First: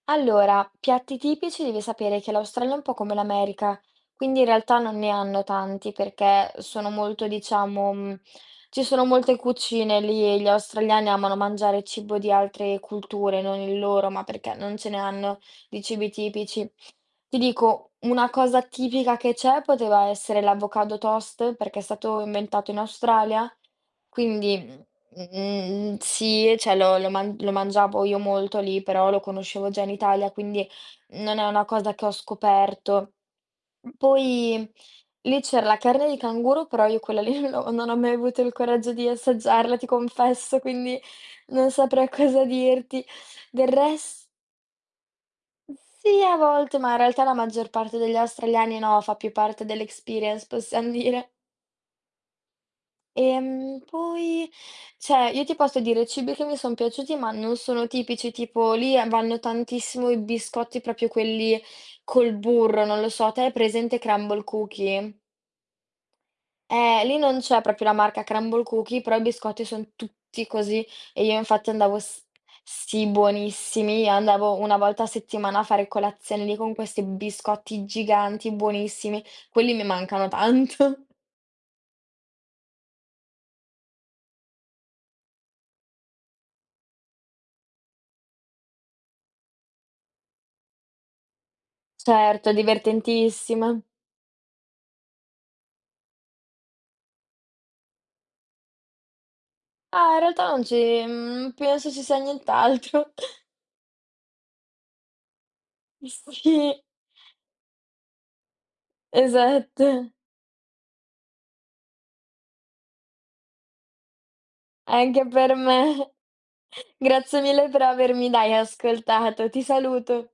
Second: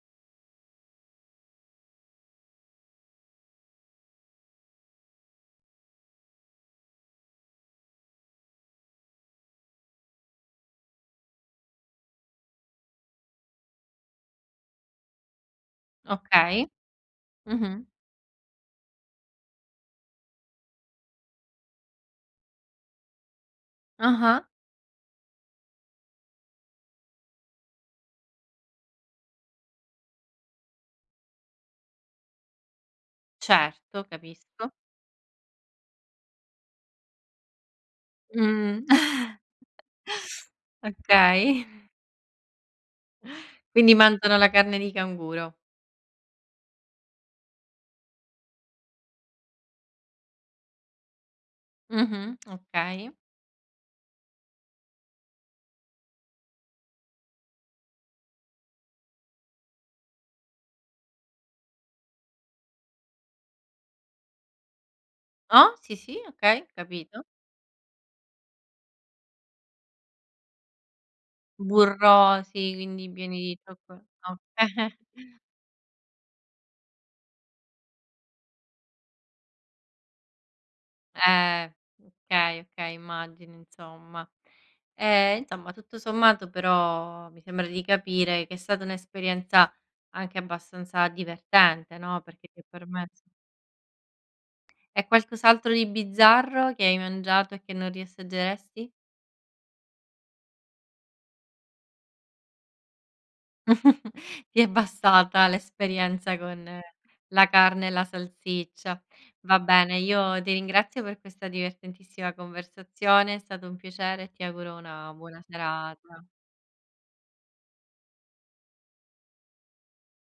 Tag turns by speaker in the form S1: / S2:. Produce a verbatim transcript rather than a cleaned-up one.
S1: Allora, piatti tipici, devi sapere che l'Australia è un po' come l'America. Quindi, in realtà, non ne hanno tanti perché sono molto, diciamo, mhmm, ci sono molte cucine lì e gli australiani amano mangiare cibo di altre culture, non il loro, ma perché non ce ne hanno di cibi
S2: Okay,
S1: tipici. Ti
S2: mh-mh.
S1: dico, una cosa tipica che c'è poteva essere l'avocado toast perché è stato inventato in Australia,
S2: Ah-ah.
S1: quindi, mhmm, sì, ceh, lo lo man lo mangiavo io molto lì, però lo conoscevo già in Italia, quindi non è una cosa che ho scoperto. Uhm,
S2: Certo, capisco.
S1: poi, lì c'era la carne di canguro, però io quella lì non l'ho non ho mai avuto il
S2: Mhmm.
S1: coraggio di assaggiarla, ti confesso, quindi
S2: Okay.
S1: non saprei cosa dirti. Del
S2: Quindi
S1: res
S2: mangiano la carne di canguro.
S1: Sì, a volte, ma in realtà la maggior parte degli australiani no, fa più parte dell' experience, possiam dire.
S2: Mh-mh, okay.
S1: Ehm, poi, ceh, io ti posso dire cibi che mi son piaciuti, ma non sono tipici. Tipo, lì e vanno tantissimo i biscotti, propio quelli col burro, non lo so. Te hai presente Crumbl Cookies?
S2: Ah, sì, sì, okay,
S1: Eh, lì
S2: capito.
S1: non c'è proprio la marca Crumbl Cookies però i biscotti son tutti così. E io, infatti, andavo, s
S2: Burrosi,
S1: sì,
S2: quindi pieni di
S1: buonissimi.
S2: [unintelligible]
S1: Io
S2: o
S1: andavo una volta a settimana a fare colazione lì con questi biscotti giganti, buonissimi. Quelli mi mancano tanto.
S2: Eh okay, okay, immagini insomma. Ehm, insomma, tutto sommato però mi sembra di capire che è stata un'esperienza anche abbastanza divertente, no, perché
S1: Certo,
S2: [unintelligible]
S1: divertentissima.
S2: E qualcos'altro di bizzarro, che hai mangiato e che non riassaggeresti?
S1: Ma, in realtà non ci mhmm, penso ci sia nient'altro.
S2: Ti è bastata l'esperienza con
S1: Sì.
S2: la carne e la salsiccia. Va bene,
S1: Esatto.
S2: io ti ringrazio per questa divertentissima conversazione, è stato un piacere, e ti auguro una
S1: Anche
S2: buona
S1: per me.
S2: serata.
S1: Grazie mille per avermi, dai, ascoltato. Ti saluto.